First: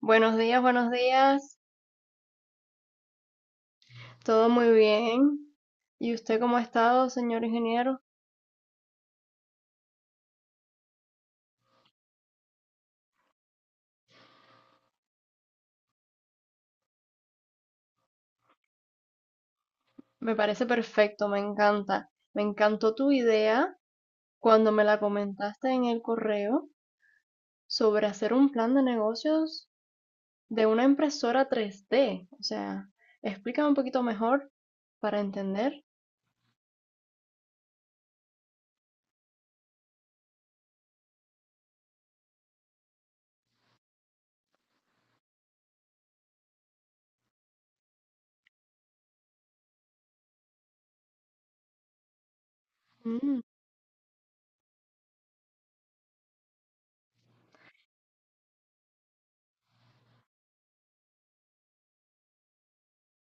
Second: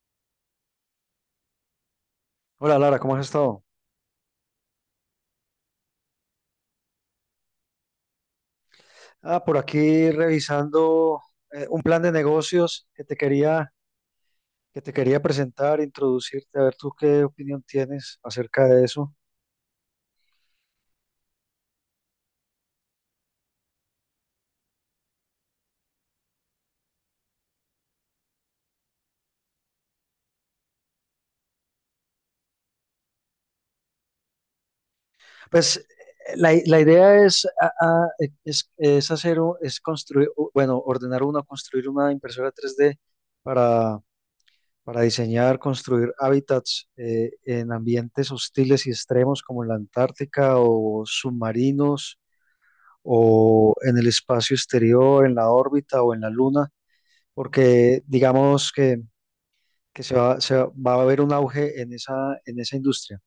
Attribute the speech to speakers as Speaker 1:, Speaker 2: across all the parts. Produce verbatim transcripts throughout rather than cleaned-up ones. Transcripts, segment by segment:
Speaker 1: Buenos días, buenos días.
Speaker 2: Hola Lara, ¿cómo has estado?
Speaker 1: Todo muy bien. ¿Y usted cómo ha estado, señor ingeniero?
Speaker 2: Ah, por aquí revisando eh, un plan de negocios que te quería, que te quería presentar, introducirte, a ver tú qué opinión tienes acerca de eso.
Speaker 1: Me parece perfecto, me encanta. Me encantó tu idea cuando me la comentaste en el correo sobre hacer un plan de negocios de una impresora tres D. O sea, explícame un poquito mejor para
Speaker 2: Pues
Speaker 1: entender.
Speaker 2: eh, la, i- la idea es, ah, ah, eh, es, es hacer, un- es construir, u- bueno, ordenar una, construir una impresora tres d para, para diseñar, construir hábitats eh, en ambientes hostiles y extremos como la Antártica o submarinos
Speaker 1: Mm.
Speaker 2: o en el espacio exterior, en la órbita o en la luna, porque digamos que, que se va, se va a haber un auge en esa, en esa industria.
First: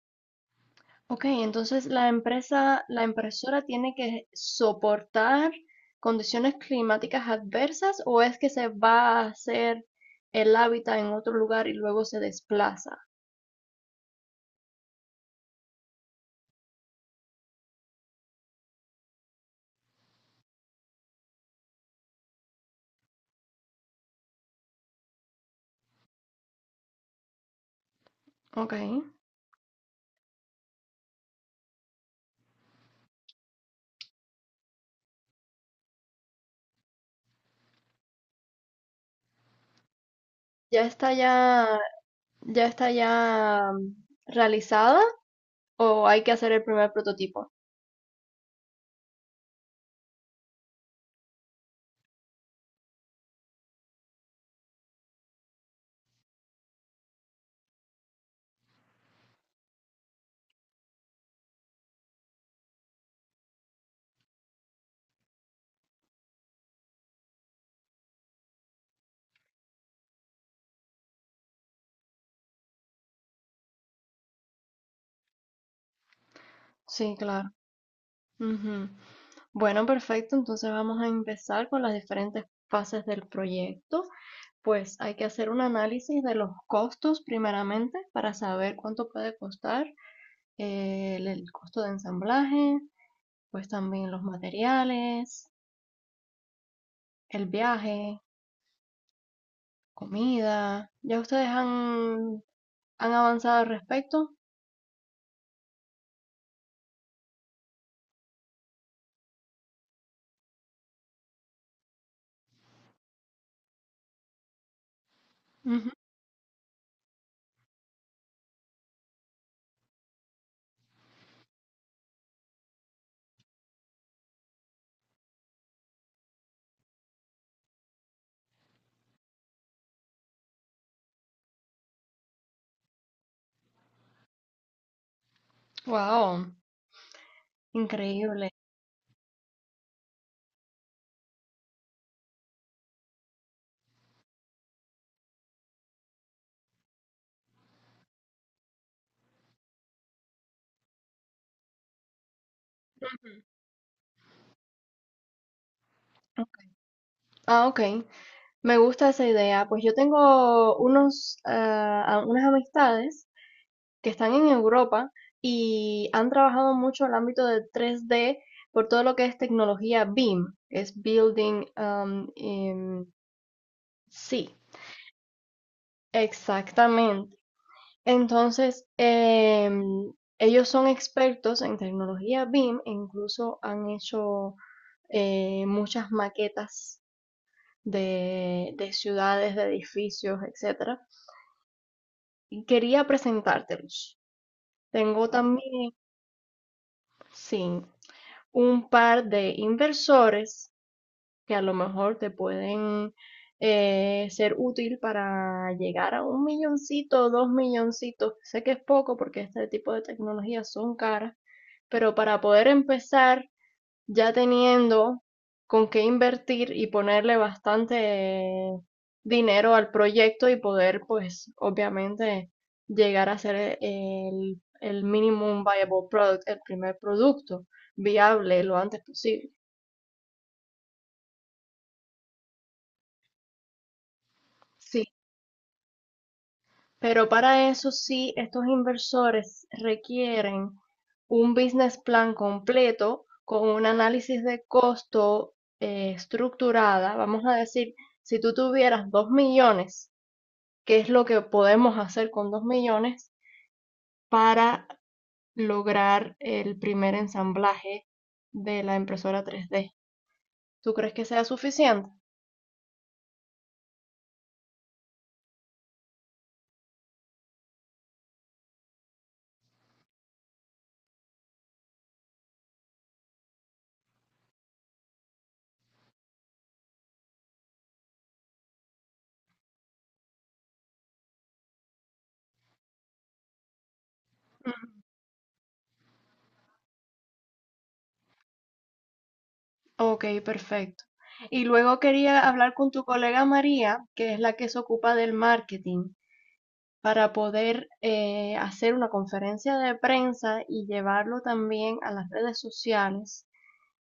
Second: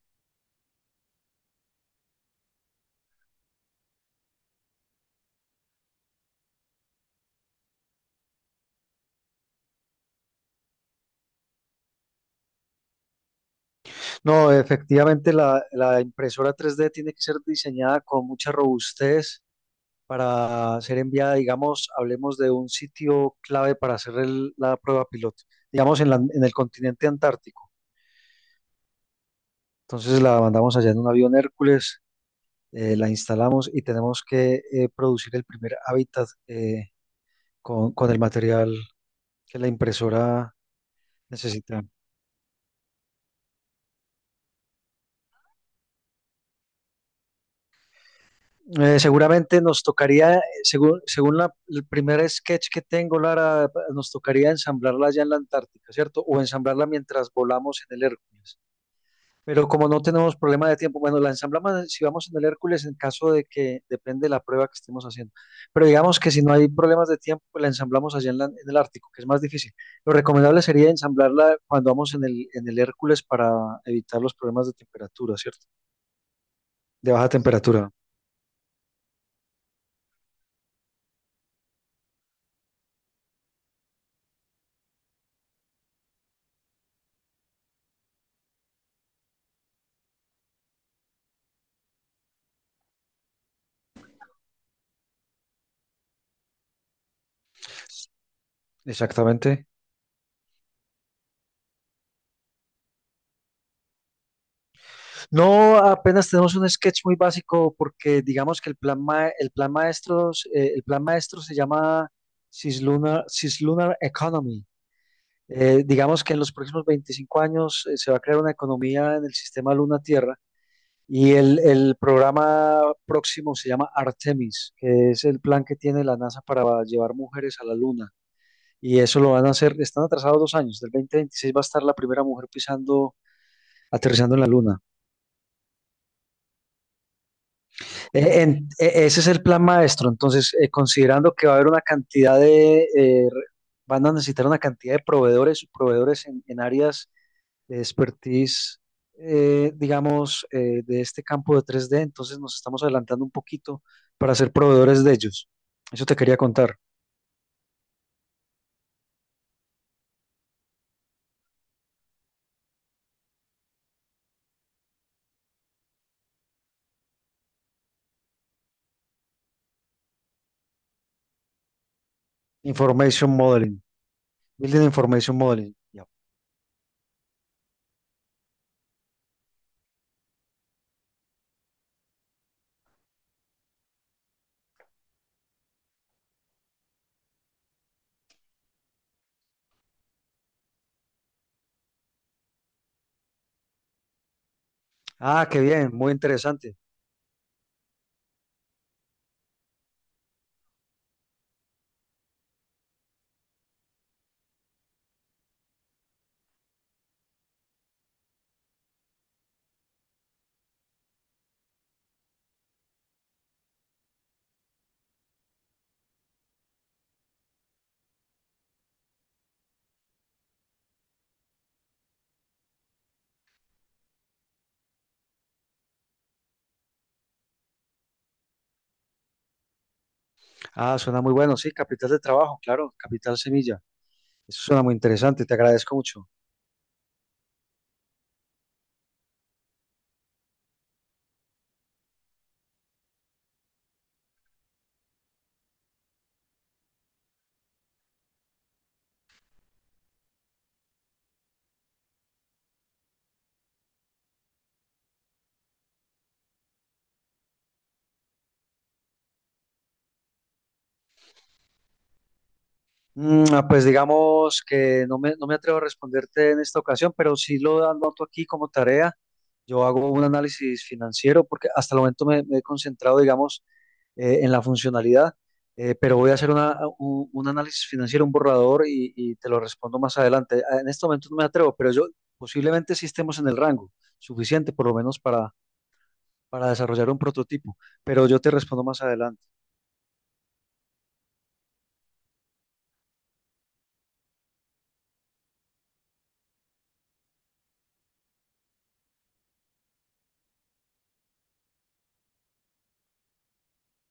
Speaker 1: Ok, entonces la empresa, la impresora tiene que soportar condiciones climáticas adversas o es que se va a hacer el hábitat en otro lugar y luego se desplaza.
Speaker 2: No, efectivamente la, la impresora tres d tiene que ser diseñada con mucha robustez para ser enviada, digamos, hablemos de un sitio clave para hacer el- la prueba piloto, digamos en, la- en el continente antártico.
Speaker 1: Ok,
Speaker 2: Entonces la mandamos allá en un avión Hércules, eh, la instalamos y tenemos que eh, producir el primer hábitat. eh, con, con el material que la impresora
Speaker 1: ya está ya,
Speaker 2: necesita.
Speaker 1: ya está ya mm, realizada o hay que hacer el primer prototipo.
Speaker 2: Eh, seguramente nos tocaría, eh, según, según la- el primer sketch que tengo, Lara, nos tocaría ensamblarla allá en la Antártica, ¿cierto? O ensamblarla mientras volamos en el Hércules. Pero como no tenemos problema de tiempo, bueno, la ensamblamos si vamos en el Hércules en caso de que depende de la prueba que estemos haciendo. Pero digamos que si no hay problemas de tiempo, pues la ensamblamos allá en, la- en el Ártico, que es más difícil. Lo recomendable sería ensamblarla cuando vamos en el, en el Hércules para evitar los problemas de temperatura, ¿cierto? De
Speaker 1: Sí,
Speaker 2: baja
Speaker 1: claro.
Speaker 2: temperatura,
Speaker 1: Ujú. Bueno, perfecto. Entonces vamos a empezar con las diferentes fases del proyecto. Pues hay que hacer un análisis de los costos primeramente para saber cuánto puede costar eh, el, el costo de ensamblaje, pues también los materiales, el viaje,
Speaker 2: exactamente.
Speaker 1: comida. ¿Ya ustedes han, han avanzado al respecto?
Speaker 2: No, apenas tenemos un sketch muy básico porque digamos que el plan, ma- el plan maestro, el plan maestro se llama Cislunar, Cislunar Economy. Eh,
Speaker 1: Ujú.
Speaker 2: digamos que en los próximos veinticinco años eh, se va a crear una economía en el sistema Luna-Tierra y el, el programa próximo se llama Artemis, que es el plan que tiene la NASA para llevar mujeres a la Luna. Y eso lo van a hacer, están atrasados dos años, del dos mil veintiséis va a estar la primera mujer pisando, aterrizando en la Luna.
Speaker 1: Wow,
Speaker 2: Eh,
Speaker 1: increíble.
Speaker 2: en- e- ese es el plan maestro, entonces eh, considerando que va a haber una cantidad de, eh, re- van a necesitar una cantidad de proveedores, proveedores en en áreas de expertise, eh, digamos, eh, de este campo de tres d, entonces nos estamos adelantando un poquito para ser proveedores de ellos. Eso te quería contar.
Speaker 1: Ah, ok. Me gusta esa idea. Pues yo tengo unos, ah, unas amistades que están en Europa y han trabajado mucho el ámbito de tres D por todo lo que es tecnología B I M, que es Building, um, em,
Speaker 2: Information Modeling,
Speaker 1: sí,
Speaker 2: Building Information Modeling. Ya.
Speaker 1: exactamente. Entonces, em, ellos son expertos en tecnología B I M e incluso han hecho eh, muchas maquetas de, de ciudades, de edificios, etcétera. Y quería presentártelos. Tengo
Speaker 2: Ah, qué bien,
Speaker 1: también,
Speaker 2: muy interesante.
Speaker 1: sí, un par de inversores que a lo mejor te pueden eh, ser útil para llegar a un milloncito, dos milloncitos. Sé que es poco porque este tipo de tecnologías son caras, pero para poder empezar ya teniendo con qué invertir y ponerle bastante dinero al proyecto y poder, pues, obviamente llegar a ser eh, el, el minimum viable product, el primer producto viable lo antes posible.
Speaker 2: Ah, suena muy bueno, sí, capital de trabajo, claro, capital semilla. Eso suena muy
Speaker 1: Sí,
Speaker 2: interesante, te agradezco mucho.
Speaker 1: pero para eso sí, estos inversores requieren un business plan completo con un análisis de costo eh, estructurada. Vamos a decir, si tú tuvieras dos millones qué es lo que podemos hacer con dos millones para lograr el primer ensamblaje de la impresora tres D. ¿Tú crees que sea suficiente?
Speaker 2: Mm, ah, pues digamos que no me, no me atrevo a responderte en esta ocasión, pero sí lo anoto aquí como tarea. Yo hago un análisis financiero porque hasta el momento me, me he concentrado, digamos, eh, en la funcionalidad, eh, pero voy a hacer una- un, un análisis financiero, un borrador y, y te lo respondo más adelante. Ah, en este momento no me atrevo, pero yo posiblemente sí estemos en el rango suficiente, por lo menos para, para desarrollar un prototipo, pero yo te respondo más adelante.
Speaker 1: Ok, perfecto. Y luego quería hablar con tu colega María, que es la que se ocupa del marketing, para poder eh, hacer una conferencia de prensa y llevarlo también a las redes sociales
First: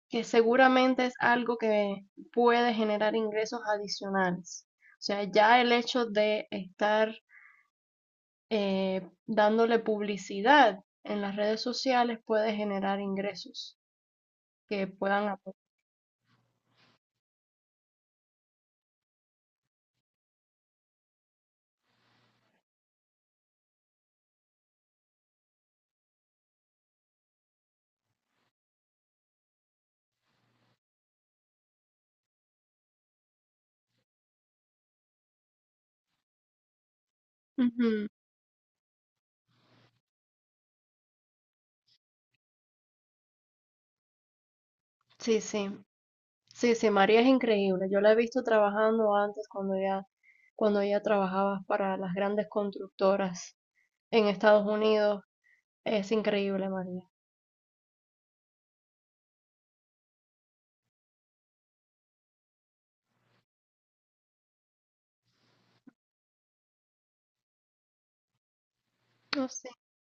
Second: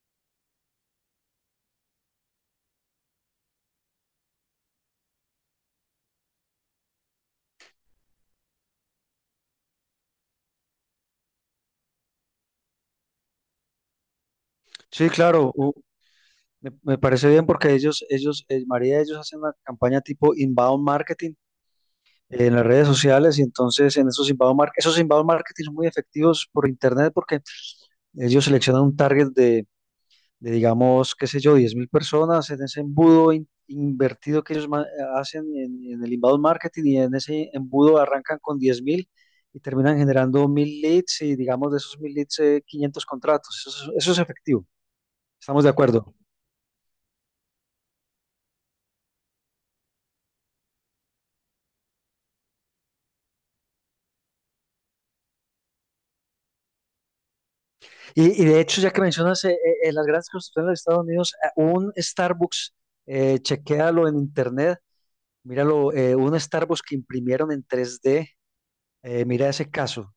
Speaker 1: que seguramente es algo que puede generar ingresos adicionales. O sea, ya el hecho de estar eh, dándole publicidad en las redes sociales puede generar ingresos que
Speaker 2: Sí,
Speaker 1: puedan
Speaker 2: claro,
Speaker 1: aportar.
Speaker 2: u- me, me parece bien porque ellos, ellos, eh, María, ellos hacen una campaña tipo inbound marketing eh, en las redes sociales y entonces en esos inbound, mar- esos inbound marketing son muy efectivos por internet porque ellos seleccionan un target de, de, digamos, qué sé yo, diez mil personas en ese embudo in- invertido que ellos ma- hacen en, en el inbound marketing y en ese embudo
Speaker 1: Ujú.
Speaker 2: arrancan con diez mil y terminan generando mil leads y digamos de esos mil leads eh, quinientos contratos. Eso, es- eso es efectivo.
Speaker 1: Sí,
Speaker 2: Estamos
Speaker 1: sí,
Speaker 2: de acuerdo.
Speaker 1: sí, sí, María es increíble. Yo la he visto trabajando antes cuando ella, cuando ella trabajaba para las grandes constructoras en Estados Unidos. Es increíble, María.
Speaker 2: Y, y de hecho, ya que mencionas eh, eh, las grandes construcciones de los Estados Unidos, eh, un Starbucks, eh, chequéalo en internet, míralo, eh, un Starbucks que imprimieron en tres D, eh,
Speaker 1: Oh,
Speaker 2: mira
Speaker 1: sí.
Speaker 2: ese caso.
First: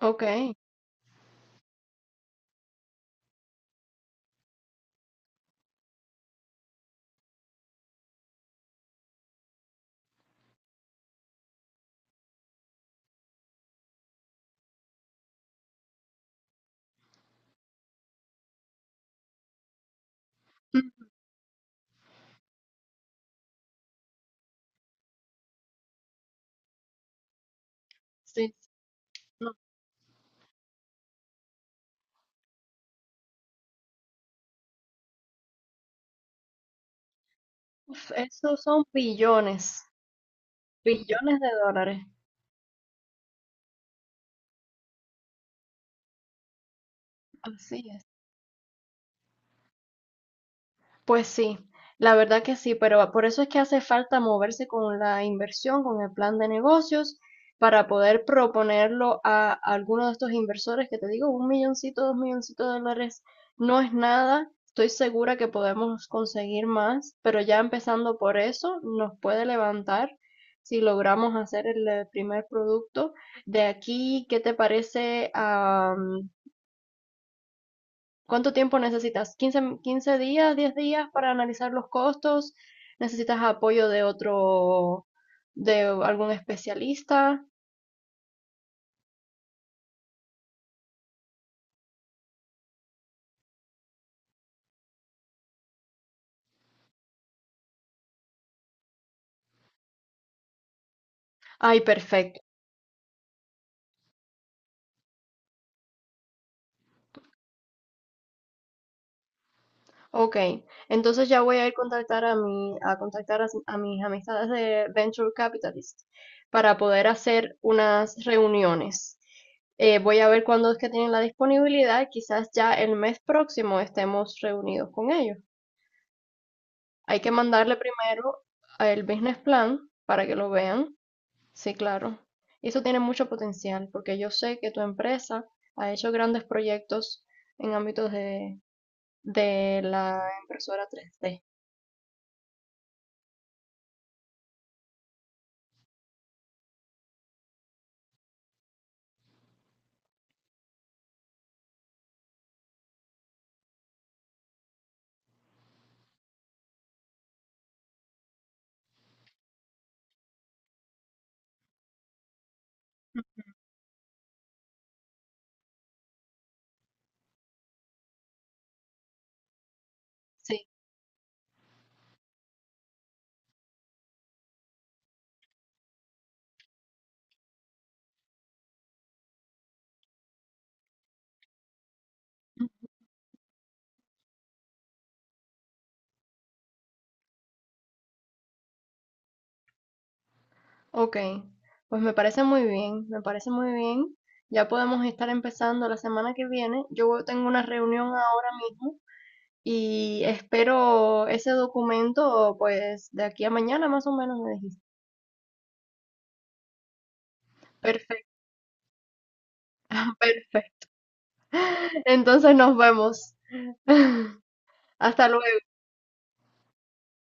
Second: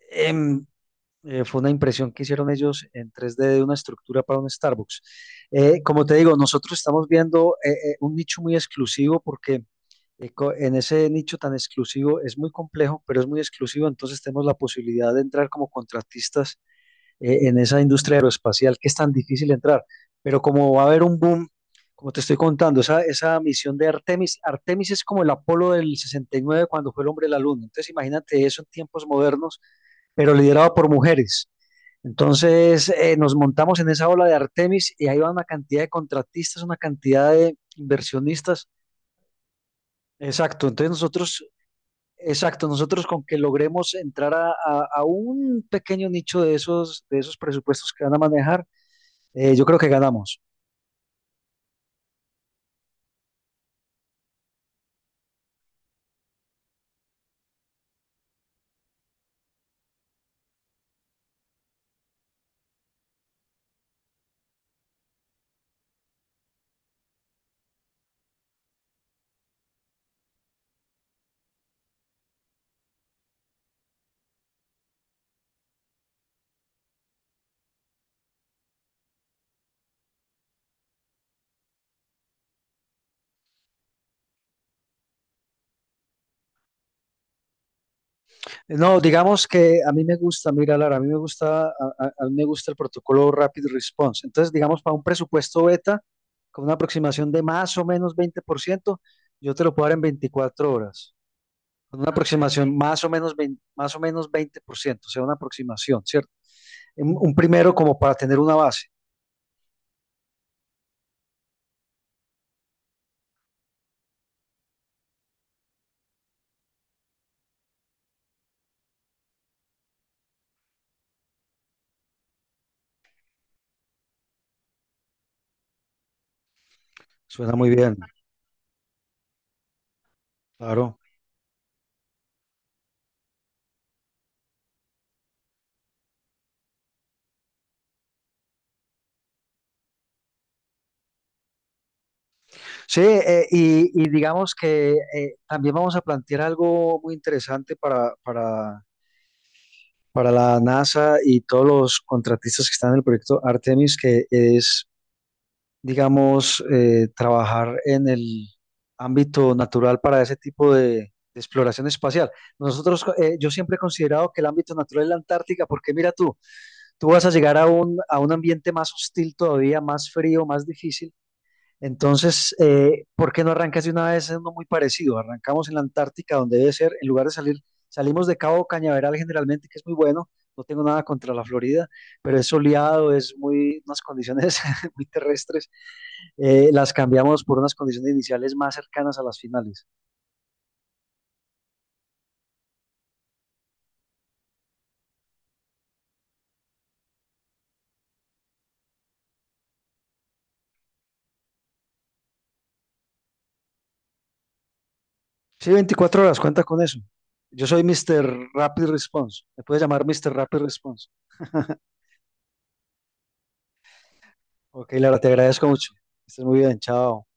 Speaker 1: Ok.
Speaker 2: Em, eh, Fue una impresión que hicieron ellos en tres D de una estructura para un Starbucks. Eh, como te digo, nosotros estamos viendo eh, eh, un nicho muy exclusivo porque eh, co- en ese nicho tan exclusivo es muy complejo, pero es muy exclusivo, entonces tenemos la posibilidad de entrar como contratistas eh, en esa industria aeroespacial que es tan difícil entrar. Pero como va a haber
Speaker 1: Ujú.
Speaker 2: un boom, como te estoy contando, esa, esa misión de Artemis, Artemis es como el Apolo del sesenta y nueve cuando fue el hombre a la luna. Entonces imagínate
Speaker 1: Sí.
Speaker 2: eso en tiempos modernos, pero liderado por mujeres. Entonces eh, nos montamos en esa ola de Artemis y ahí va una cantidad de contratistas, una cantidad de
Speaker 1: Uf, esos
Speaker 2: inversionistas.
Speaker 1: son billones,
Speaker 2: Exacto, entonces
Speaker 1: billones
Speaker 2: nosotros,
Speaker 1: de dólares.
Speaker 2: exacto, nosotros con que logremos entrar a, a- a un pequeño nicho de esos, de esos
Speaker 1: Así
Speaker 2: presupuestos que
Speaker 1: es.
Speaker 2: van a manejar, eh, yo creo que ganamos.
Speaker 1: Pues sí, la verdad que sí, pero por eso es que hace falta moverse con la inversión, con el plan de negocios, para poder proponerlo a alguno de estos inversores que te digo, un milloncito, dos milloncitos de dólares no es nada. Estoy segura que podemos conseguir más, pero ya empezando por eso nos puede levantar si logramos hacer el eh, primer producto. De aquí, ¿qué te parece? ¿Cuánto tiempo necesitas? ¿quince, quince días, diez días para analizar los costos? ¿Necesitas apoyo de otro, de algún especialista?
Speaker 2: No, digamos que a mí me gusta, mira, Lara, a mí me gusta, a, a a mí me gusta el protocolo Rapid Response. Entonces, digamos, para un presupuesto beta, con una aproximación de más o menos veinte por ciento yo te lo puedo dar en veinticuatro horas.
Speaker 1: Ay,
Speaker 2: Con una
Speaker 1: perfecto.
Speaker 2: aproximación, ok, más o menos veinte, más o menos veinte por ciento, o sea, una aproximación, ¿cierto? Un, un primero como para tener una base.
Speaker 1: Ok, entonces ya voy a ir contactar a mi, a contactar a, a mis amistades de Venture Capitalist para poder hacer unas reuniones. Eh, voy a ver cuándo es que tienen la disponibilidad. Quizás ya el mes próximo estemos reunidos con ellos. Hay que
Speaker 2: Suena muy
Speaker 1: mandarle
Speaker 2: bien,
Speaker 1: primero el business plan para que lo vean.
Speaker 2: claro.
Speaker 1: Sí, claro. Y eso tiene mucho potencial, porque yo sé que tu empresa ha hecho grandes proyectos en ámbitos de, de la impresora tres D.
Speaker 2: Sí, eh, y, y digamos que eh, también vamos a plantear algo muy interesante para, para para la NASA y todos los contratistas que están en el proyecto Artemis, que es, digamos, eh, trabajar en el ámbito natural para ese tipo de, de exploración espacial. Nosotros, eh, yo siempre he considerado que el ámbito natural es la Antártica, porque mira tú, tú vas a llegar a un, a un ambiente más hostil todavía, más frío,
Speaker 1: Sí,
Speaker 2: más difícil, entonces, eh, ¿por qué no arrancas de una vez en uno muy parecido? Arrancamos en la Antártica, donde debe ser. En lugar de salir, salimos de Cabo Cañaveral generalmente, que es muy bueno, no tengo nada contra la Florida, pero es soleado, es muy, unas condiciones muy terrestres, eh, las cambiamos por unas condiciones iniciales más cercanas a las finales.
Speaker 1: ok, pues me parece muy bien, me parece muy bien. Ya podemos estar empezando la semana que viene. Yo tengo una reunión ahora mismo y espero ese documento, pues, de aquí a mañana más o menos me dijiste.
Speaker 2: Sí, veinticuatro horas, cuenta con eso. Yo soy míster
Speaker 1: Perfecto,
Speaker 2: Rapid Response, me puedes llamar míster Rapid
Speaker 1: perfecto.
Speaker 2: Response.
Speaker 1: Entonces nos vemos.
Speaker 2: Ok, Lara, te
Speaker 1: Hasta
Speaker 2: agradezco
Speaker 1: luego.
Speaker 2: mucho. Estás muy bien, chao.